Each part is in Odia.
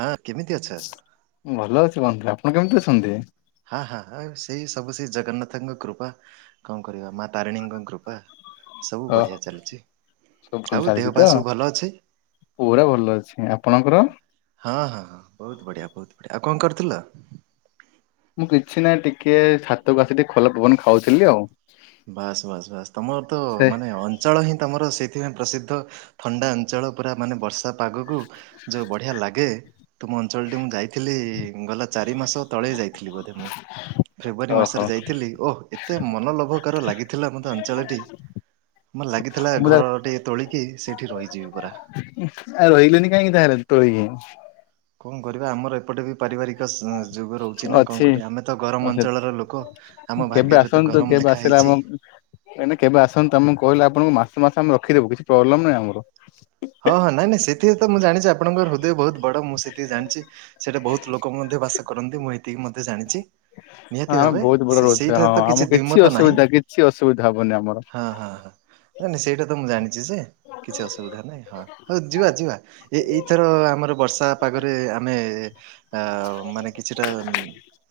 ହଁ କେମିତି ଅଛ‌? ଭଲ ଅଛି ବନ୍ଧୁ ଆପଣ କେମିତି ଅଛନ୍ତି? ହଁ ହଁ ସେଇ ସବୁ ସେ ଜଗନ୍ନାଥଙ୍କ କୃପା କଣ କରିବା ମା ତାରିଣୀଙ୍କ କୃପା ସବୁ ଅ ବଢ଼ିଆ ଚାଲିଚି। ସବୁ ଭଲ ଚାଲିଚି ତ ପୁରା ଭଲ ଅଛି ଆପଣଙ୍କର ହଁ ହଁ ହଁ ବହୁତ ବଢିଆ ବହୁତ ବଢିଆ ଆଉ କଣ କରୁଥିଲ? ମୁଁ କିଛି ନାହିଁ ଟିକେ ଛାତକୁ ଆସି ଟିକେ ଖୋଲା ପବନ ଖାଉଥିଲି ଆଉ। ବାସ୍ ବାସ୍ ବାସ୍ ତମର ତ ସେ ମାନେ ଅ ଞ୍ଚଳ ହିଁ ତମର ସେଇଥିପାଇଁ ପ୍ରସିଦ୍ଧ ଥଣ୍ଡା ଅଞ୍ଚଳ ପୁରା ମାନେ ବର୍ଷା ପାଗକୁ ଯୋଉ ବଢିଆ ଲାଗେ ତୁମ ଅଞ୍ଚଳଟି ମୁଁ ଯାଇଥିଲି ଗଲା ଚାରି ମାସ ତଳେ ଯାଇଥିଲି ବୋଧେ ମୁଁ ଫେବୃଆାରୀ ଓହୋ ମାସରେ ଯାଇଥିଲି ଓ ଏତେ ମନଲୋଭ କାର ଲାଗିଥିଲା ମତେ ଅଞ୍ଚଳଟି ମେ ଲାଗିଥିଲା ମୁଁ ତା- ଘର ଟେ ତୋଳି କି ସେଠି ରହିଯିବି ପରା ଆଉ ରହିଲନି କାହିଁକି ତାହେଲେ ତ କଣ କରିବା ଆମର ଏପଟେ ବି ପାରିବାରିକ ଯୁ ରହୁଛି ନା କଣ ଅଛି। କର ଆମେ ତ ଗରମ ଅଛି। ଅଞ୍ଚଳ ର ଲୋକ ଆମ କେବେ ଭାଗ୍ୟରେ ତ ଆସନ୍ତୁ ଗରମ କେବେ ଲେଖା ଆସିଲେ ହେଇଛି। ଆମ ନାଇଁଁ କେବେ ଆସନ୍ତୁ ଆମକୁ କହିଲ ଆପଣଙ୍କୁ ମାସ ମାସ ଆମେ ରଖିଦବୁ କିଛି ପ୍ରୋବ୍ଲେମ ନାହିଁ ଆମର ହଁ ହଁ ନାଇଁ ନାଇଁ ସେଥିକି ତ ମୁଁ ଜାଣିଛି ଆପଣଙ୍କର ହୃଦୟ ବହୁତ ବଡ ମୁଁ ସେଥିକି ଜାଣିଛି ସେଟା ବହୁତ ଲୋକଙ୍କର ମଧ୍ୟ ବାସ କରନ୍ତି ମୁଁ ଏତିକି ମଧ୍ୟ ଜାଣିଛି ହଁ ନିହାତି ଆମେ ଭାବେ ବହୁତ ବଡ ସେ ରହୁଥିଲେ ହଁ ସେଇଠାରେ ତ ଆମ କିଛି ଦ୍ୱଇମତ ନାହିଁ ଅସୁବିଧା କିଛି ଅସୁବିଧା ହବନି ଆମର। ହଁ ହଁ ହଁ। ନାଇଁ ନାଇଁ ସେଇଟା ତ ମୁଁ ଜାଣିଛି ଯେ କିଛି ଅସୁବିଧା ନାଇଁ। ହଉ ଯିବା ଯିବା ଏ ଏଇଥର ଆମର ବର୍ଷା ପାଗରେ ଆମେ ଆ ମାନେ କିଛିଟା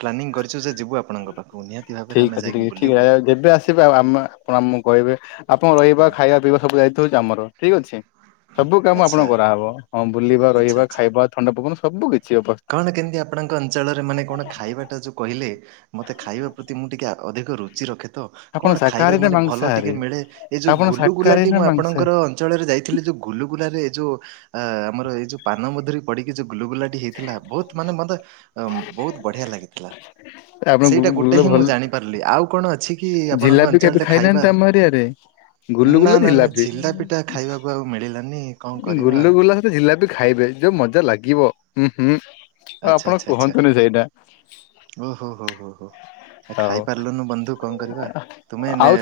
ପ୍ଲାନିଂ କରିଛୁ ଯେ ଯିବୁ ଆପଣଙ୍କ ପାଖକୁ ନିହାତି ଭାବରେ ଠିକ ଆମେ ଅଛି ଠିକ ଯାଇକି ଠିକ ବୁଲିବୁ ଯେବେ ଆମ ଆପଣ ଆମକୁ କହିବେ ଆପଣ ରହିବା ଖାଇବା ପିଇବା ସବୁ ଦାୟୀତ୍ୱ ହେଉଛି ଆମର ଠିକ୍ ଅଛି। ସବୁ କାମ ଆଚ୍ଛା ଆପଣଙ୍କ କରାହେବ ହଁ ବୁଲିବା ଆଚ୍ଛା ରହିବା ଆଚ୍ଛା ଖାଇବା ଥଣ୍ଡା ପବନ ସବୁ କିଛି ଅ କଣ କେମିତି ଆପଣଙ୍କ ଅଞ୍ଚଳରେ ମାନେ କଣ ଖାଇବାଟା ଯେଉଁ କହିଲେ ମତେ ଖାଇବା ପ୍ରତି ମୁଁ ଟିକେ ଅଧିକ ରୁଚି ଚି ରଖେ ତ ଆପଣ କଣ ଖାଇବା ଶାକାହାରୀ ନା ମାନେ ଭଲ ଟିକିଏ ମାଂସାହାରୀ ମିଳେ ଏ ଯେଉଁ ଆପଣ ଶାକାହାରୀ ଗୁଲୁଗୁଲାଟି ନା ମୁଁ ମାଂସାହାରୀ? ଆପଣଙ୍କର ଅଞ୍ଚଳରେ ଯାଇଥିଲି ଯୋଉ ଗୁଲୁଗୁଲାରେ ଯୋଉ ଆମର ଏଇ ଯୋଉ ପାନ ମଧୁରୀ ପଡିିକି ଯଉ ଗୁଲୁଗୁଲାଟି ହେଇ ଥିଲା ବହୁତ ମାନେ ମତେ ବହୁତ ବଢିଆ ଲାଗିଥିଲା ଆପଣ ସେଇଟା ଗୁଗୁଲ ଗୋଟେ ହିଁ ଭଲ ମୁଁ ଜାଣି ପାରିଲି ଆଉ କଣ ଅଛି କି ଆପଣଙ୍କ ଜିଲାପି କେବେ ଅଞ୍ଚଳରେ ଖାଇବା? ଖାଇନାହାନ୍ତି ଆମ ଏରିଆରେ? ନା ଗୁଲୁଗୁଲା ନା ନା ଜିଲାପି ଝିଲାପି ଟା ଖାଇବାକୁ ଆଉ ମିଳିଲାନି କଣ କରିବା? ସେ ଜିଲାପି ଖାଇବେ ଯୋଉ ମଜା ଲାଗିବ ହୁଁ ହୁଁ ଆଉ ଆଚ୍ଛା ଆପଣ ଆଚ୍ଛା ଆଚ୍ଛା କୁହନ୍ତୁନି ସେଇଟା। ଓହୋ ହୋ ହୋ ହୋ ଆ ହଉ। ଖାଇପାରିଲୁନୁ ବନ୍ଧୁ କଣ କରିବା ତୁମେ ଏ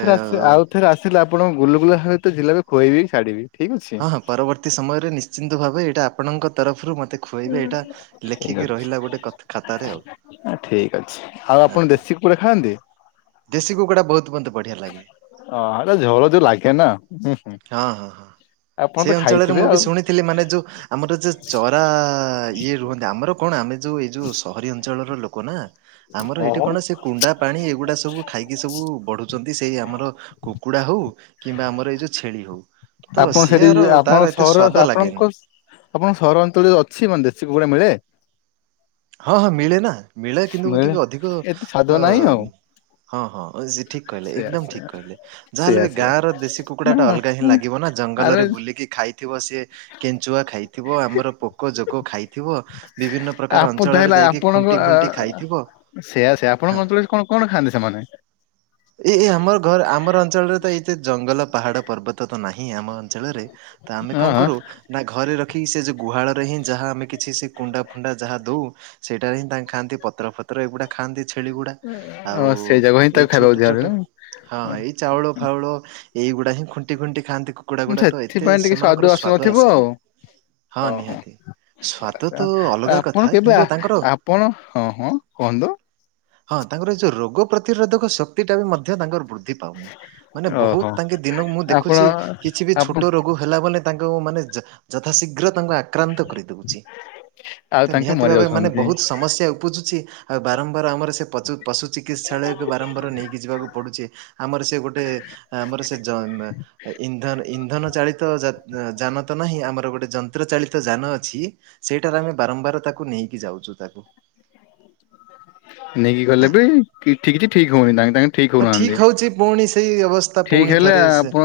ଥିଲା ଆପଣ ଗୁଲୁଗୁଲା ସହିତ ଜିଲାପି ଖୁଆଇବି ଛାଡ଼ିବି ଠିକ୍ ଅଛି। ହଁ ହଁ ପରବର୍ତ୍ତୀ ସମୟରେ ନିଶ୍ଚିତ ଭାବେ ଏଇଟା ଆପଣଙ୍କ ତରଫରୁ ମତେ ଖୁଆଇବେ ଏଇଟା ଠିକ୍ ଲେଖିକି ରହିଲା ଗୋଟେ କଥ ଖାତାରେ ଆଉ ଅଛି ଠିକ୍ ଅଛି ଆଉ ହଁ ଆପଣ ହଁ ବେଶୀ କୁ ଖାଆନ୍ତି? ଦେଶୀ କୁକୁଡ଼ା ବହୁତ ମତେ ବଢିଆ ଲାଗେ ଅ ଆ ଝୋଳ ଯେଉ ଲାଗେ ନା ହଁ ଆପଣ ତ ଖାଇଥିବେ ଆଉ ଥିଲେ ମାନେ ଯୋଉ ଆମର ଯ ଚରା ଇଏ ରୁହନ୍ତି ଆମର କଣ ଆମେ ଯୋଉ ଏଇ ଯୋଉ ସହରୀ ଅ ଞ୍ଚଳର ଲୋକ ନା ଆମର ହଁ ଏଠି କଣ ସେ କୁଣ୍ଡା, ପାଣି ଏ ଗୁଡା ସବୁ ସବୁ ଖାଇକି ସବୁ ବଢୁଛନ୍ତି ସେଇ ଆମର କୁକୁଡା ହଉ କିମ୍ବା ଆମର ଏଇ ଯୋଉ ଛେଳି ହଉ। ତ ଆପଣ ସେଠି ସିଏର ତାର ଆପଣଙ୍କ ଏତେ ସହର ସ୍ଵାଦ ଲାଗେନି ଆପଣଙ୍କ ଆପଣଙ୍କ ସହର ଅଞ୍ଚଳରେ ଅଛି ମାନେ ଦେଶୀ କୁକୁଡା ମିଳେ? ହଁ ହଁ ମିଳେ ନା ମିଳେ କିନ୍ତୁ ଟିକେ ଅଧିକ ଏତେ ସ୍ଵାଦ ନାହିଁ ଆଉ। ଅ ହଁ ହଁ ଜି ଠିକ କହିଲେ ସେୟା ଏକଦମ ଠିକ ସେୟା କହିଲେ ଯାହାହେଲେ ସେୟା ବି ସେୟା ଗାଁ ର ଦେଶୀ କୁକୁଡାଟା ଅଲଗା ହିଁ ହଁ ଲାଗିବ ନା। ଆରେ ଜଙ୍ଗଲରେ ବୁଲିକି ଖାଇଥିବ ସିଏ କେଞ୍ଚୁଆ ଖାଇଥିବ ଆମର ପୋକ ଜୋକ ଖାଇଥିବ ବିଭିନ୍ନ ପ୍ରକା ପଦ ହେଲା ଆପଣଙ୍କ ସେଇଆ ସେଇଆ ହଁ ଆପଣଙ୍କ ଅଞ୍ଚଳରେ କଣ କଣ ଖାଆନ୍ତି ସେମାନେ ଏ ଏ ଆମର ଘର ଆମର ଅଞ୍ଚଳରେ ତ ଏତେ ଜଙ୍ଗଲ ପାହାଡ଼ ପର୍ବତ ତ ନାହିଁ ଆମ ଅଞ୍ଚଳରେ ତ ଆମେ ହଁ କଣ କରୁ ନା ଘରେ ରଖିକି ସେ ଯଉ ଗୁହାଳ ରେ ହିଁ ଯାହା ଆମେ କିଛି ସେ କୁଣ୍ଡା ଫୁଣ୍ଡା ଯାହା ଦଉ ସେଇଟାରେ ହିଁ ତାଙ୍କ ଖାଆନ୍ତି ପତ୍ର ଫତ୍ର ଏଗୁଡା ଖାଆନ୍ତି। ଛେଳି ଗୁଡା ହଁ ଆଉ ଅ ସେଇ ଯାକ ହିଁ ଏଇ ତାକୁ ଖାଇବାକୁ ଛୋଟ ଦିଆହଉଛି ଛୋଟ ନା ହଁ ହଁ ଏଇ ଚାଉଳ ଫାଉଳ ଏଇଗୁଡା ହିଁ ଖୁଣ୍ଟି ଖୁଣ୍ଟି ଖାଆନ୍ତି କୁ ସେଥିପାଇଁ ଟିକେ ସ୍ୱାଦୁ ଆସୁନଥିବ ଆସେନି। ଆଉ। ହଁ ଓହୋ ନିହାତି ସ୍ଵାଦ ତ ଅଲଗା କଥା ଏବେ କିନ୍ତୁ ତାଙ୍କର ଆପଣ ହଁ ହଁ କୁହନ୍ତୁ। ହଁ ତାଙ୍କର ଏ ଯୋଉ ରୋଗ ପ୍ରତିରୋଧକ ଶକ୍ତି ଟା ବି ମଧ୍ୟ ତାଙ୍କର ବୃ ଧି ପାଉନି ମାନେ ଓହୋ ବହୁତ ତାଙ୍କେ ଦିନ ମୁଁ ଆପଣ ଦେଖୁଚି କିଛି ବି ଆପଣ ଛୋଟ ରୋ ଗ ହେଲା ମାନେ ତାଙ୍କୁ ମାନେ ଯ ଯଥାଶୀଘ୍ର ତାଙ୍କୁ ଆକ୍ରାନ୍ତ କରିଦଉଛି। ଆଉ ତ ତାଙ୍କେ ନିହାତି ମରି ଭାବେ ମାନେ ଯାଉଛନ୍ତି। ବହୁତ ସମସ୍ୟା ଉପୁଜୁଛି ଆଉ ବାରମ୍ବାର ଆମର ସେ ପଚୁ ପଶୁ ଚିକିତ୍ସାଳୟକୁ ବାରମ୍ବାର ନେଇକି ଯିବାକୁ ପଡ଼ୁଚି। ଆମର ସେ ଗୋଟେ ଆମର ସେ ଜ ମେ ଇନ୍ଧନ ଇନ୍ଧନ ଚାଳିତ ଜ ଜାନ ତ ନାହିଁ ଆମର ଗୋଟେ ଜନ୍ତ ଚ୍ର ଚାଳିତ ଯାନ ଅଛି ସେଇଟାରେ ଆମେ ବାରମ୍ବାର ତାକୁ ନେଇକି ଯାଉଚୁ ତାକୁ। ନେଇକି ହଁ। ଗଲେ ବି ଠିକ କିଛି ଠିକ ହଉନି ତାଙ୍କେ ତାଙ୍କେ ଠିକ ହଁ ହଉନାହାନ୍ତି। ହଉଛି ପୁଣି ସେଇ ଅବସ୍ ଠିକ ହେଲେ ଆପଣ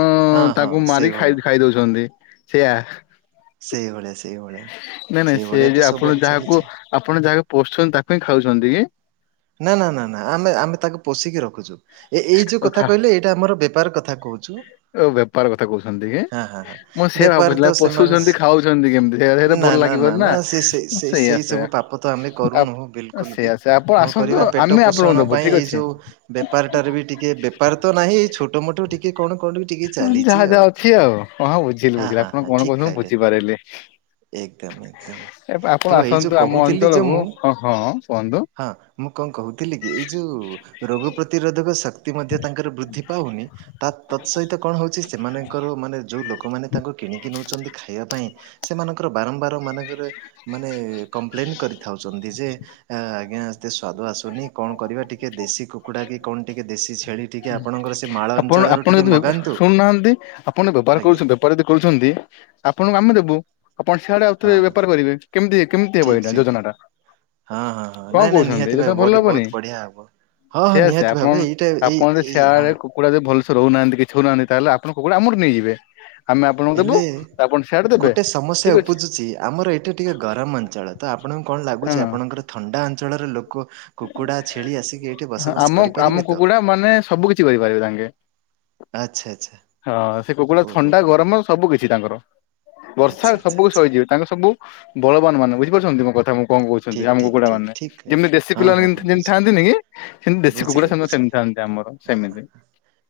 ତାଙ୍କୁ ମାରି ସେଇଭଳିଆ ଖାଇ ଖାଇଦଉଛନ୍ତି ସେୟା। ସେଇଭଳିଆ ସେଇଭଳିଆ ନାଇଁ ନାଇଁ ସେ ସେଇଭଳିଆ ଯେ ତ ଆପଣ ସବୁଆଡେ ଯାହାକୁ ଚାଲିଛି ଆପଣ ଯାହାକୁ ପୋଷୁଛନ୍ତି ତାକୁ ହିଁ ଖାଉଛନ୍ତି କି? ନା ନା ନା ନା ଆମେ ଆମେ ତାକୁ ପୋଷିକି ରଖୁଛୁ ଏ ଏଇ ଯୋଉ କଥା କହିଲେ ଇଟା ଆର ବେପାର କଥା କହୁ ଓ ବେପାର କଥା କହୁଛନ୍ତି କି ହଁ ହଁ ମୁଁ ସେୟା ବେପାର ତ ଭାବୁଥିଲି ଆଉ ସେମାନେ ପୋଶୁଛନ୍ତି ଖାଉ ଚନ୍ତି କେମତି ସେଗା ଗ ହେଲେ ଭଲ ଲାଗିବନି ନା। ସେଇ ସେଇଆ ସେଇ ସେଇଆ ସବୁ ପାପ ତ ଆମେ କରୁନୁ ବିଲକୁଲ ବି ସେଇଆ ସେଇଆ ଆପଣ କଣ ଆସନ୍ତୁ କରିବା ପେଟ ଆମେ ଆପଣଙ୍କୁ ପୋଷଣ ଦବୁ ପାଇଁ ଠିକ ଏଇ ଅଛି ଯୋଉ ବେପାରଟାରେ ବି ଟିକେ ବେପାର ତ ନାହିଁ ଏ ଛୋଟ ଟ ମୋଟୋ ଟିକେ କଣ କଣ ବି ଟିକେ ଚାଲିଛି ଯାହା ଆଉ ଯାହା ଅଛି ହଁ ବୁଝିଲି ହଁ ବୁଝିଲି ହଁ ଆପଣ ହଁ କଣ ଠିକ କହୁଛନ୍ତି ମୁଁ ଖାଇଲେ। ବୁଝିପାରିଲି ଏକଦମ୍ ଏକଦମ୍। ଏ ଆପଣ ଆସନ୍ତୁ ଆମ ଅଞ୍ଚଳକୁ ହଁ ହଁ କୁହନ୍ତୁ। ହଁ ମୁଁ କଣ କହୁଥିଲି କି ଏଇ ଯୋଉ ରୋଗ ପ୍ରତିରୋଧକ ଶକ୍ତି ମଧ୍ୟ ତାଙ୍କର ବୃଦ୍ଧି ପାଉନି ତା ତତ୍ ସହିତ କଣ ହଉଚି ସେମାନଙ୍କର ମାନେ ଯୋଉ ଲୋକମାନେ ତାଙ୍କୁ କିଣିକି ନଉଛନ୍ତି ଖାଇବା ପାଇଁ ସେମାନଙ୍କର ବାରମ୍ବାର ମାନଙ୍କରେ ମାନେ କମ୍ପ୍ଲେନ୍ କରିଥାଉଛନ୍ତି ଯେ ଏ ଆଜ୍ଞା ଏତେ ସ୍ଵାଦ ଆସୁନି। କଣ କରିବା ଟିକେ ଦେଶୀ କୁକୁଡ଼ା କି କଣ ଟିକେ ଦେଶୀ ଛେଳି ଟିକେ ଆପଣଙ୍କର ସେ ମାଳ ଆପଣ ଅଞ୍ଚଳରୁ ଆପଣ ଟିକେ ଯଦି ବେ ମଗାନ୍ତୁ ଶୁଣୁନାହାନ୍ତି ଆପଣ ବେପାର କରୁଛ ଆଜ୍ଞା ବେପ୍ ପର ଯଦି କହୁଚନ୍ତି ଆପଣଙ୍କୁ ଆମେ ଦେବୁ। ଆପଣ ସିଆଡେ ଆଉ ଥରେ ହଁ ହଁ ବେପାର କରିବେ କେମିତି କେମିତି ହବ ଠିକ ଏଇଟା ଠିକ ଯୋଜନା ଟା। ହଁ ହଁ ହଁ କଣ ନାଇଁ ନାଇଁ କହୁଛନ୍ତି ନିହାତି ଏ ଯ ଭାବେ ତ ଭଲ ବଢି ହବନି ବହୁତ ବଢିଆ ହବ। ହଁ ହଁ ସେଇଆ ନିହାତି ସେଆ ଭାବେ ଆପଣ ଏଇଟା ଏଇ ଆପଣ ଯଦି ଏଇ ହଁ ସିଆଡ କୁକୁଡ଼ା ଯଦି ଭଲସେ ରହୁନାହାନ୍ତି କିଛି ହଉନାହାନ୍ତି ତାହେଲେ ଆପଣ କୁକୁଡ଼ା ଆମଠୁ ନେଇଯିବେ। ଆମେ ଆପଣଙ୍କୁ ଦେବୁ ହେଲେ ଆପଣ ସେଆଡେ ଦେବେ ଠିକ ଅଛି। ସି ଆମର ଏଠି ଟିକେ ଗରମ ଅଞ୍ଚଳ ତ ଆପଣଙ୍କୁ କଣ ହଁ ଲାଗୁଛି ଆପଣଙ୍କର ଥଣ୍ଡା ଅଞ୍ଚଳର ଲୋକ କୁକୁଡ଼ା ଛେଳି ଆସିକି ଏଠି ହଁ, ଆମ ବସବାସ ଆମ କରିପାରିବେ ତ। କୁକୁଡା ମାନେ ସବୁ କିଛି କରିପାରିବେ ତାଙ୍କେ ଆଚ୍ଛା ଆଚ୍ଛା ହଁ ସେ କୁକୁଡ଼ା ଓହୋ ଥଣ୍ଡା ହୋ ଗରମ ସବୁ କିଛି ତାଙ୍କର ଆଚ୍ଛା ବର୍ଷା ଆଚ୍ଛା ସବୁକ ଆଚ୍ଛା ସହିଯିବେ। ତାଙ୍କ ସବୁ ବଳବାନ ମାନେ ବୁଝିପାରୁଛନ୍ତି ମୋ କଥା ମୁଁ କଣ କହୁଛନ୍ତି ଠିକ୍ ଆମ ଠିକ୍ କୁକୁଡା ଠିକ୍ ମାନେ ଠିକ୍ କହିଲେ। ଯେମିତି ଦେଶୀ ହଁ ପିଲାମାନେ ହଁ ହଁ କେତି ଯେମିତି ବୁଝିଲି ଥାନ୍ତିନିକି ସେମିତି ଦେଶୀ କୁକୁଡ଼ା ବୁଝିଲି ସେତି ବୁଝିଲି ସେମିତି ଥାନ୍ତି ଆମର ହଁ ହଁ ସେମିତି।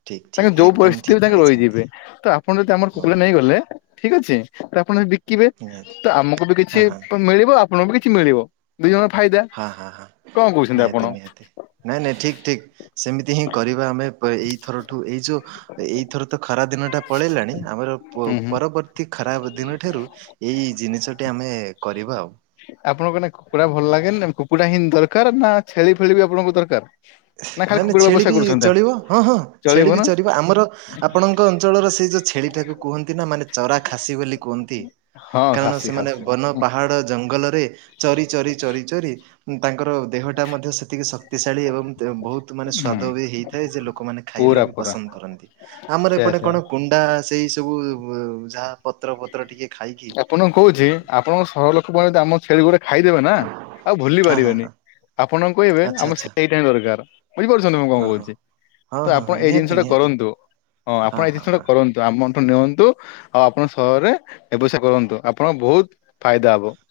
ଠିକ୍ ତାଙ୍କେ ଠିକ୍ ଯୋଉ ଏକଦମ ପରିସ୍ଥିତିରେ ଠିକ୍ ତାଙ୍କେ କହିଛନ୍ତି। ରହିଯିବେ ତ ଆପଣ ଯଦି ଆମର ହଁ କୁକୁଲା ହଁ ନେଇ ଗଲେ ଠିକ ଅଛି ଆପଣ ଯଦ ବିକିବେ ନିହାତି ତ ଆମକୁ ବି ହଁ କିଛି ହଁ ପ ମିଳିବ ଆପଣଙ୍କୁ [unintelligible] ମିଳିବ ଦିଇ ଜଣ ଫାଇଦା। ହାଁ ହାଁ ହାଁ। କଣ କହୁଚନ୍ତି ଆପଣ। ନାଇଁ ନାଇଁ ଠିକ୍ ଠିକ୍ ସେମିତି ହିଁ କରିବା ଆମେ ଏଇଥରଠୁ ଏଇ ଯୋଉ ଏଇଥର ତ ଖରା ଦିନ ଟା ପଳେଇଲାଣି ଆମର ହୁଁ ହୁଁ। ପରବର୍ତ୍ତୀ ଖରାପ ଦିନ ଠାରୁ ଏଇ ଜିନିଷଟି ଆମେ କରିବା ଆଉ। ଆପଣଙ୍କ ନା କୁକୁଡ଼ା ଭଲ ଲାଗେନି କୁକୁଡ଼ା ହିଁ ଦରକାର ନା ଛେଳି ଫେଳି ବି ଆପଣଙ୍କୁ ଦରକାର ନା ଖାଲି ନାଇଁ ନାଇଁ କୁକୁଡ଼ା ଛେଳି ବ୍ୟବସାୟ ବି କରୁଛନ୍ତି ଚଳିବ ହଁ ହଁ ଚଳିବ ଛେଳି ବି ନା ଚରିବ ଆମର ଆପଣଙ୍କ ଅଞ୍ଚଳର ସେଇ ଯୋଉ ଛେଳିଟାକୁ କୁହନ୍ତି ନା ମାନେ ଚରା ଖାସି ବୋଲି କୁହନ୍ତି ହଁ କାରଣ ଖାସି ସେମାନେ ଖାସି ବନ ପାହାଡ ଜଙ୍ଗଲରେ ଚରି ଚରି ଚରି ଚରି ତାଙ୍କର ଦେହଟା ମଧ୍ୟ ସେତିକି ଶକ୍ତିଶାଳୀ ଏବଂ ବହୁତ ମାନେ ହୁଁ। ସ୍ଵାଦ ବି ହେଇଥାଏ ଯେ ଲୋକମାନେ ଖାଇଲେ ପୁରା ବି ପୁରା ପସନ୍ଦ କରନ୍ତି ଆମର ସେୟା ଏପଟେ ସେୟା କଣ କୁଣ୍ଡା ସେଇ ସବୁ ଯାହା ପତ୍ର ପତ୍ର ଟିକେ ଖାଇକି ଆପଣ କହୁଚି ଆପଣଙ୍କ ସହର ଲୋକମାନେ ଯ ଆମ ଛେଳି ଗୁଡା ଖାଇଦେବେ ନା ଆଉ ଭୁଲି ହଁ ହଁ ପାରିବେନି ହଁ ଆପଣ କହିବେ ଆଚ୍ଛା ଆମ ଆଚ୍ଛା ସେଇଟା ହ ଦରକାର ବୁଝିପାରୁଚନ୍ତି ମୁଁ କଣ ହଁ ହଁ କହୁଚି ତ ହଁ ହଁ ଆପଣ ହଁ ଏଇ ଜିନିଷ ନିହାତି ଟା ନିହାତି କରନ୍ତୁ। ହଁ ଆପଣ ଏଇ ହଁ ଜିନିଷ ଟା ହଁ। କରନ୍ତୁ ଆମଠୁ ନିଅନ୍ତୁ ଆଉ ଆପଣ ସହରରେ ସା କରନ୍ତୁ ଆପଣଙ୍କ ବହୁତ ଫାଇଦା ହବ [unintelligible]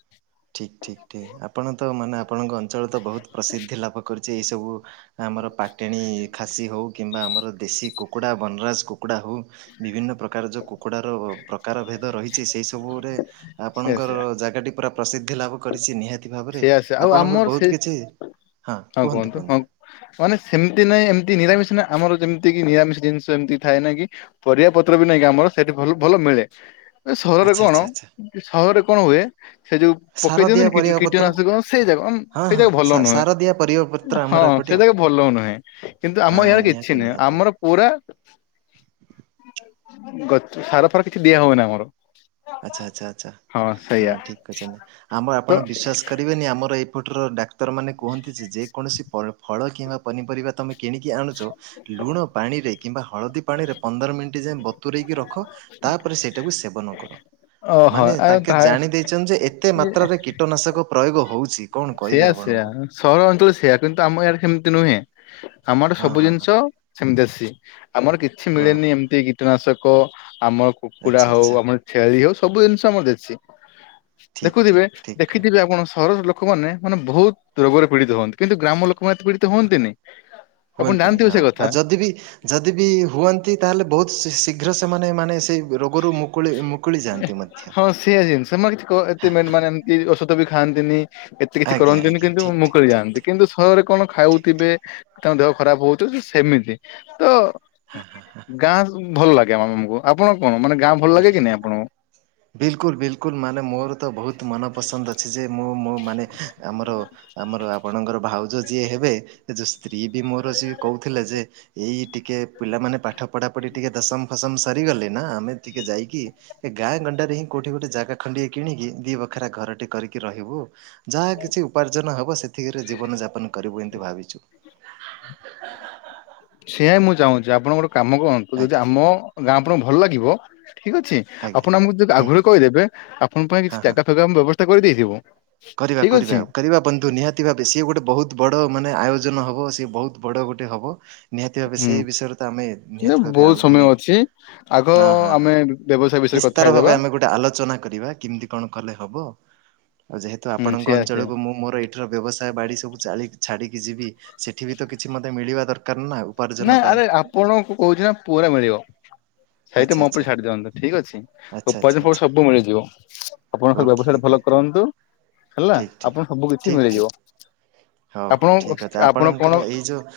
ଠିକ୍ ଠିକ୍ ଠିକ୍ ଆପଣ ତ ମାନେ ଆପଣଙ୍କ ଅଞ୍ଚଳ ତ ବହୁତ ପ୍ରସିଦ୍ଧି ଲାଭ କରିଚି ଏଇ ସବୁ ଆମର ପାଟେଣୀ ଖାସି ହେଉ କିମ୍ବା ଆମର ଦେଶୀ କୁକୁଡ଼ା ବନରାଜ କୁକୁଡ଼ା ହେଉ ବିଭିନ୍ନ ପ୍ରକାର ଯଉଁ କୁକୁଡ଼ାର ପ୍ରକାର ଭେଦ ରହିଚି ସେଇସବୁରେ ସେୟା ଆପଣଙ୍କର ସେୟା ଜାଗାଟି ପୁରା ପ୍ରସିଦ୍ଧି ଲାଭ କରିଚି ନିହାତି ଭାବରେ ସେୟା ସେୟା ଆଉ ଆପଣଙ୍କର ଆମର ସେ ବହୁତ କିଛି ହଁ କୁହନ୍ତୁ କୁହନ୍ତୁ। ମାନେ ସେମିତି ନାଇଁ ଏମିତି ନିରାମିଷି ନା ଆମର ଯେମିତି କିି ନିରାମିଷ ଜିନିଷ ଏମିତି ଥାଏ ନା କି ପରିବା ପତ୍ର ବି ନାଇଁକି ଆମର ସେଟି ଭଲ ମିଳେ। ଏ ସହରରେ ଆଚ୍ଛା କଣ ଆଚ୍ଛା ଆଚ୍ଛା ସହରରେ କଣ ହୁଏ ସେ ଯୋଉ ପକେଇ ସାରଦିଆ ଦିଅନ୍ତିନି ପରିବା ପତ୍ର କୀଟନାଶକ ସେଇ ଯାକ ହଁ ସେଇ ହଁ ଯାକ ଭଲ ନୁହେଁ ସାରଦିଆ ପରିବା ପତ୍ର ହଁ ଆମର ଏପଟେ ସେ ଆଉ ଯାକ ଭଲ ନୁହେଁ। କିନ୍ତୁ ଆମ ହଁ ଇଆଡେ ନିହାତି କିଛି ନାହିଁ ନିହାତି ଆମର ପୁରା ଗଛ ସାର ଫାର କିଛି ଦିଆ ହଏନା ଆମର ଆଚ୍ଛା ଆଚ୍ଛା ଆଚ୍ଛା ହଁ ଠିକ୍ କହିଚନ୍ତି ଆମର ତ ଆପଣ ବିଶ୍ବାସ କରିବେନି ଆମର ଏଇପଟର ଡା କ୍ତର ମାନ କୁହନ୍ତି ଯେ ଯେକୌଣସି ଫଳ କିମ୍ବା ପନିପରିବା ତମେ କିଣିକି ଆଣୁଚ ଲୁଣ ପାଣିରେ କିମ୍ବା ହଳଦୀ ପାଣିରେ ପନ୍ଦର ମିନିଟ ଯାଏ ବତୁରେଇକି ରଖ ତାପରେ ସେଇଟାକୁ ସେବନ କର। ଓହୋ ମାନେ ଆଉ ତାଙ୍କେ ତା ଜାଣି ଦେଇଚନ୍ତି ଯେ ଏତେ ଇଏ ମାତ୍ରାରେ କୀଟନାଶକ ପ୍ରୟୋଗ ହଉଚି। ସେୟା ସେୟା ସହର ଅଞ୍ଚଳ ସେୟା କିନ୍ତୁ ଆମ ଇଆଡେ ସେମିତି ନୁହେଁ ଆମ ଆଡେ ହଁ ସବୁ ହଁ ହଁ ଜିନିଷ ସେମିତି ଆସି ଆମର କିଛି ହଁ ମିଳେନି ହଁ ଏମିତି କୀଟନାଶକ ଆମ କୁକୁଡା ଆଚ୍ଛା ହଉ ଆଚ୍ଛା ଆମର ଛେଳି ହଉ ସବୁ ଜିନିଷ ଆମର ଦେସି ଠିକ୍ ଦେଖୁଥିବେ ଠିକ୍ ଠିକ୍ କହିଲେ। ଦେଖିଥିବେ ଆପଣ ସହର ଲୋକମାନେ ମାନେ ବହୁତ ରୋଗରେ ପୀଡିତ ହୁଅନ୍ତି କିନ୍ତୁ ଗ୍ରାମ ଲୋକମାନେ ଏ ତ ପୀଡିତ ହୁଅନ୍ତିନି। ଆପଣ ହୁଅନ୍ତିନି ଜାଣିଥିବେ ହଁ ସେ କଥା ଆଉ ଯଦି ବି ଯଦି ବି ହୁଅନ୍ତି ତାହେଲେ ବହୁତ ଶୀଘ୍ର ସେମାନେ ମାନେ ସେ ରୋଗରୁ ମୁକୁଳି ମୁକୁଳି ଯାଆନ୍ତି ମଧ୍ୟ। ହଁ କି ଔଷଧ ବି ଖାଆନ୍ତିନି ଏତେ କିଛି ଆଜ୍ଞା କରନ୍ତିନି ଆଜ୍ଞା କିନ୍ତୁ ଠିକ୍ ମୁକୁଳି ଠିକ୍ ଠିକ୍ ଯାଆନ୍ତି। ଠିକ୍ କିନ୍ତୁ ସହରରେ କଣ ଠିକ୍ ଖାଉଥିବେ ଠିକ୍ ତାଙ୍କ ଦେହ ଖରାପ ହଉଥିବ ସେମିତି ତ ହଁ ହଁ ହଁ। ଗାଁ ଭଲ ଲାଗେ ଆ ମମ ମଙ୍କୁ ଆପଣ କଣ ମାନେ ଗାଁ ଭଲ ଲାଗେ ବିଲ୍ କି ନାଇଁ ଆପଣଙ୍କୁ। ବିଲକୁଲ ବିଲକୁଲ ମାନେ ମୋର ତ ବହୁତ ମନପସନ୍ଦ ଅଛି ଯେ ମୁଁ ମୋ ମାନେ ଆମର ଆମର ରାବଣଙ୍କର ଭାଉଜ ଯିଏ ହେବେ ସ୍ତ୍ରୀ ବି ମୋର ସି କହୁଥିଲେ ଯେ ଏଇ ଟିକେ ପିଲାମାନେ ପାଠ ପଢା ପଢି ଟିକେ ଦଶମ ଫସମ ମୁଁ ସରିଗଲେ ନା ଆମେ ଟିକେ ଯାଇକି ଏ ଗାଁ ଗଣ୍ଡାରେ ହିଁ କୋଉଠି ଗୋଟେ ଜାଗା ଖଣ୍ଡିଏ କିଣିକି ଦି ବଖରା ଘରଟି କରିକି ରହିବୁ। ଯାହା କିଛି ଉପାର୍ଜନ ହେବ ସେତିକରେ ଜୀବନଯାପନ କରିବୁ ଏମିତି ଭାବିଛୁ। ସେଆ ମୁଁ ଚାହୁଁଛି ଆପଣ ଗୋଟେ କାମ କରନ୍ତୁ ଯଦି ଆଜ୍ଞା ଆମ ଗାଁ ଆପଣଙ୍କୁ ଭଲ ଲାଗିବ ଠିକ ଅଛି ଆଜ୍ଞା। ଆପଣ ଆମକୁ ଯଦି ହୁଁ ହୁଁ ଆଗୁରୁ କହିଦେବେ ଆପଣଙ୍କ ପାଇଁ ହଁ କିଛି ହଁ। ଜାଗା ସ ଆମେ ବ୍ୟବସ୍ଥା କରିଦେଇଥିବ। କରିବା କରିବା ଆଉ କରିବା ବନ୍ଧୁ ନିହାତି ଭାବେ ସିଏ ଗୋଟେ ବହୁତ ବଡ ମାନେ ଆୟୋଜନ ହବ ସିଏ ବହୁତ ବଡ ଗୋଟେ ହବ ନିହାତି ଭାବେ ସେଇ ହୁଁ ବିଷୟରେ ତ ଆମେ ଏ ନିହାତି ଭାବେ ବହୁତ ଆଉ ସମୟ ଦିନେ ଅଛି। ଆଗ ହଁ ହଁ ହଁ ଆମେ ବ୍ୟବସାୟ ବିଷୟରେ କଥା ତାର ହେଇଦବା ଭାବେ ଆମେ ଗୋଟେ ଆଲୋଚନା କରିବା କେମିତି କଣ କଲେ ହବ।? ଆଉ ଯେହେତୁ ହୁଁ ଆପଣଙ୍କ ସେଆ ସେଆ ଅଞ୍ଚଳକୁ ମୁଁ ମୋର ଏଇଠିର ବ୍ୟବସାୟ ବାଡ଼ି ସବୁ ଚା ଛାଡ଼ିକି ଯିବି ସେଠି ବି ତ କିଛି ମତେ ମିଳିବା ଦରକାର ନା ଆଉ। ନା ଆରେ ଆପଣଙ୍କୁ କହୁଛି ନା ପୁରା ମିଳିବ। ସେଇଟା ଆଚ୍ଛା ମୋ ଉପରେ ଆଚ୍ଛା। ଛାଡି ଦିଅନ୍ତୁ ଠିକ ଅଛି ଆଚ୍ଛା ଆଚ୍ଛା ଉପରଯେପର ଆଚ୍ଛା ସବୁ। ମିଳିଯିବ ଆପଣ ଖାଲି ଓକେ ବ୍ୟବସାୟଟା ଓକେ ଭଲ କରନ୍ତୁ। ହେଲା ଠିକ୍ ଠିକ୍। ଆପଣ ସବୁ କିଛି ଠିକ୍ ଠିକ୍ ମିଳିଯିବ। ହଉ ହଉ ଆପଣ ଠିକ୍ ଅଛି ଆପଣ କଣ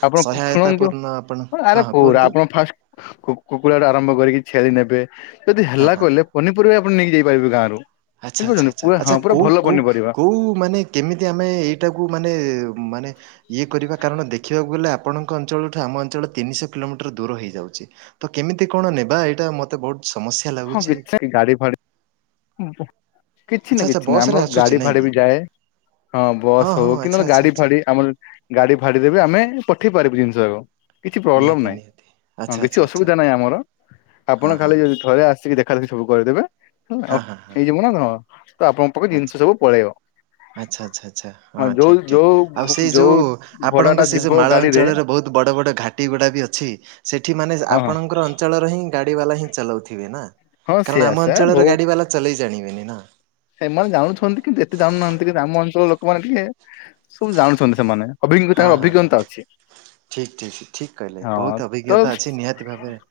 ଆପଣ ଶୁଣନ୍ତୁ। ଆଉ ଆପଣ। ଆରେ ହଁ ହଁ କୋଉରା କୁହନ୍ତୁ ଆପଣ ଫାଷ୍ଟ କୁ କୁକୁଡ଼ା ଟୁ ଆରମ୍ଭ କରିକି ଛେଳି ନେବେ ଯଦି ହଁ ହେଲା ହଁ। କଲେ। ପନିପୁରିବା ଆପଣ ନେଇକିଯାଇପାରିବେ ଗାଁରୁ। ଆଚ୍ଛା ଆଚ୍ଛା ବୁଝିପାରୁଛନ୍ତି ଆଛା ପୁରା ହଁ ଆଚ୍ଛା ପୁରା କୋଉ ଭଲ କୋଉ ପନିପରିବା କୋଉ ମାନେ କେମିତି ଆମେ ଏଇଟାକୁ ମାନେ ମାନେ ଇଏ କରିବା କାରଣ ଦେଖିବାକୁ ଗଲେ ଆପଣଙ୍କ ଅଞ୍ଚଳଠୁ ଆମ ଅଞ୍ଚଳ ତିନିଶହ କିଲୋମିଟର ଦୂର ହେଇଯାଉଛି। ତ କେମିତି କଣ ନେବା ଏଇଟା ମତେ ବହୁତ ସମସ୍ୟା ଲାଗୁଛି। କି ଗାଡି ଫାଡି କିଛି ଆଚ୍ଛା ନା ଆଚ୍ଛା କିଛି ନା ବସ ରେ ଆମର ଆସୁଛି ଗାଡି ନାଇଁ ଫାଡି କି? ବି ଯାଏ। ହଁ ବସ୍ ହଁ ହଉ କି ଆଚ୍ଛା ନହେଲେ ଆଚ୍ଛା ଗାଡି ଆଚ୍ଛା ଫାଡି ଆମର ଗାଡି ଫାଡି ଦେବେ ଆମେ ପଠେଇ ପାରିବୁ ଜିନିଷଯାକ। କିଛି ପ୍ରୋବ୍ଲେମ ନିହାତି ନାହିଁ ନିହାତି ହଁ ଆଚ୍ଛା କିଛି ଆଚ୍ଛା ଆଚ୍ଛା ଅସୁବିଧା ନାହିଁ ଆମର ଆପଣ ହଁ ହଁ ଖାଲି ଯଦି ଘରେ ଆସିକି ଦେଖା ଦେଖି ସବୁ କରେଇଦେବେ ହଁ ଆଉ ହଁ ହଁ ହେଇଯିବ ନା କଣ ତ ଆପଣ ତମ ଜିନିଷ ଆଚ୍ଛା। ସବୁ ପଳେଇବ। ଆଚ୍ଛା ଆଚ୍ଛା ଆଛା ହଁ ଯୋଉ ଠିକ୍ ଠିକ୍ ଯୋଉ ଆଉ ସେଇ ଯୋଉ ଭଡା ଟା ଆପଣଙ୍କ ସେ ଯୋଉ ଯିବ ମାଳ ଗାଡିରେ ଅଞ୍ଚଳର ବହୁତ ବଡ ବଡ ଘାଟି ଗୁଡ଼ା ବି ଅଛି ସେଠି ମାନେ ହଁ ହଁ ଆପଣଙ୍କର ଅଞ୍ଚଳର ହିଁ ଗାଡ଼ି ବାଲା ହିଁ ଚଲୋଉଥିବେ ନା। ହଁ କାରଣ ସେଆ ଆମ ସେଆ ଅଞ୍ଚଳର ବୋଉ ଗାଡି ବାଲା ଚଲେଇ ଜାଣିବେନି ନା। ସେମାନେ ଜାଣୁଛନ୍ତି କିନ୍ତୁ ଏତେ ଜାଣୁନାହାନ୍ତି କିନ୍ତୁ ଆମ ଅଞ୍ଚଳର ଲୋକମାନେ ଟିକେ ସବୁ ଜାଣୁଛନ୍ତି ସେମାନେ। ହଁ ଅଭିଜ୍ଞତାଙ୍କ ହଁ ହଁ ଅଭିଜ୍ଞତା ଅଛି। ଠିକ୍ ଠିକ୍ ଠିକ୍ କହିଲେ ହଁ ବହୁତ ଅଭିଜ୍ଞତା ତ ଅଛି ନିହାତି ଭାବରେ।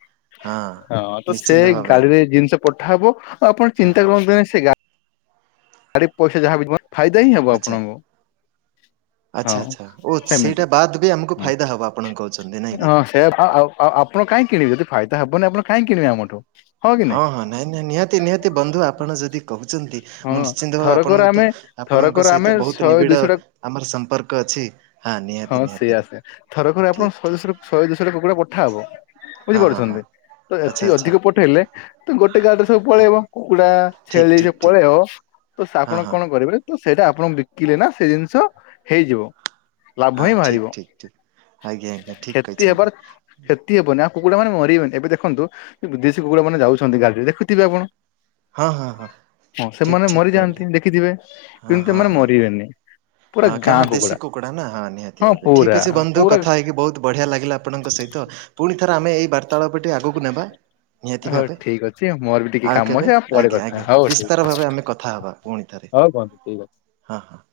ହଁ ତ ସେ ନିଶ୍ଚିନ୍ତ ଭାବେ ଗାଡିରେ ଜିନିଷ ପଠାହବ ଆଉ ଆପଣ ହଁ ହଁ ଚିନ୍ତା କରନ୍ତୁନି ସେ ଗା ଗାଡି ପଇସା ଯାହାବି ଫାଇଦା ହିଁ ହବ ଆଚ୍ଛା। ଆପଣଙ୍କୁ। ଆଚ୍ଛା ହଁ ଆଚ୍ଛା ଓ ସେମିତି। ସେଇଟା ବାଦ ବି ଆମକୁ ଫାଇଦା ହବ ଆପଣ କହୁଛନ୍ତି ନାଇଁ କି। ଓ ଆ ଅ ଆ ଆପଣ କାଇଁ କିଣିବେ ଯଦି ଫାଇଦା ହବନି ଆପଣ କାଇଁ କିଣିବେ ଆମଠୁ। ହଁ ହଁ ନାଇଁ ନାଇଁ ନିହାତି ନିହାତି ବନ୍ଧୁ ଆପଣ ଯଦି କହୁଛନ୍ତି ହଁ ମୁଁ ନିଶ୍ଚିନ୍ତ ଭାବେ ଥରକରେ ଆପଣଙ୍କୁ ତ ଆମେ ଆପଣଙ୍କ ଥରକରେ ଆମେ ସହିତ ବହୁତ ଶହେ ନିବିଡ଼ ଦୁଇଶହ ଟା ଆମର ସମ୍ପର୍କ ଅଛି ହଁ ନିହାତି ନିହାତି ସେଇଆ ସେଇଆ। ଥରକରେ ଆପଣ ଠିକ୍ ଶହେ ଠିକ୍। ଦୁଇଶହ ଶହେ ଦୁଇଶହଟା କୁକୁଡା ପଠାହବ ହଁ ହଁ ବୁଝିପାରୁଛନ୍ତି ତ ଆଚ୍ଛା ଏତିକି ଆଚ୍ଛା ଅଧିକ ପଠେଇଲେ ତ ଗୋଟେ ଗାଡିରେ ସବୁ ପଳେଇବ କୁକୁଡା ଠିକ୍ ଛେଳି ସବୁ ଠିକ୍ ପଳେଇବ ଓ ସେ ଆପଣ କଣ କରିବେ ତ ସେଇଟା ଆପଣ ବିକିଲେ ନା ସେ ଜିନିଷ ହେଇଯିବ। ଲାଭ ହଁ ହିଁ ବାହାରିବ ଠିକ ଠିକ ଠିକ ଆଜ୍ଞା ଆଜ୍ଞା ଠିକ କ୍ଷତି ହେବାର କହିଛନ୍ତି। କ୍ଷତି ହେବନି କୁକୁଡ଼ା ମାନେ ମରିବେନି ଏବେ ଦେଖନ୍ତୁ ବିଦେଶୀ କୁକୁଡ଼ା ମାନେ ଯାଉଛନ୍ତି ଗାଡିରେ ଦେଖୁଥିବେ ଆପଣ। ହଁ ହଁ ହଁ ହଁ ଠିକ ସେମାନେ ଠିକ କହିଲେ ମରିଯାଆନ୍ତି ଦେଖିଥିବେ ହଁ କିନ୍ତୁ ହଁ ଏମାନେ ହଁ ହଁ ମରିବେନି। ପୁରା ହଁ ଗାଁ କାରଣ ଦେଶୀ କୁକୁଡା ନା ହଁ ନିହାତି ହଁ ଭାବେ ଠିକ୍ ପୁରା ଅଛି ବନ୍ଧୁ ପୁରା କଥା ହେଇକି ବହୁତ ବଢିଆ ଲାଗିଲା ଆପଣଙ୍କ ସହିତ ପୁଣି ଥରେ ଆମେ ଏଇ ବାର୍ତ୍ତାଳାପଟି ଆଗକୁ ନେବା। ନିହାତି ହଉ ଭାବେ ଠିକ୍ ଅଛି ମୋର ବି ଟିକେ ଆଉ କାମ କେବେ ଅଛି ଆମେ ପରେ ଆଜ୍ଞା କଥା ଆଜ୍ଞା ହେବା ହଉ ବିସ୍ତାର ଭାବେ ଆମେ କଥା ହଉ। ହବା ପୁଣି ଥରେ ହଉ ବନ୍ଧୁ ଠିକ୍ ଅଛି। ହଁ ହଁ।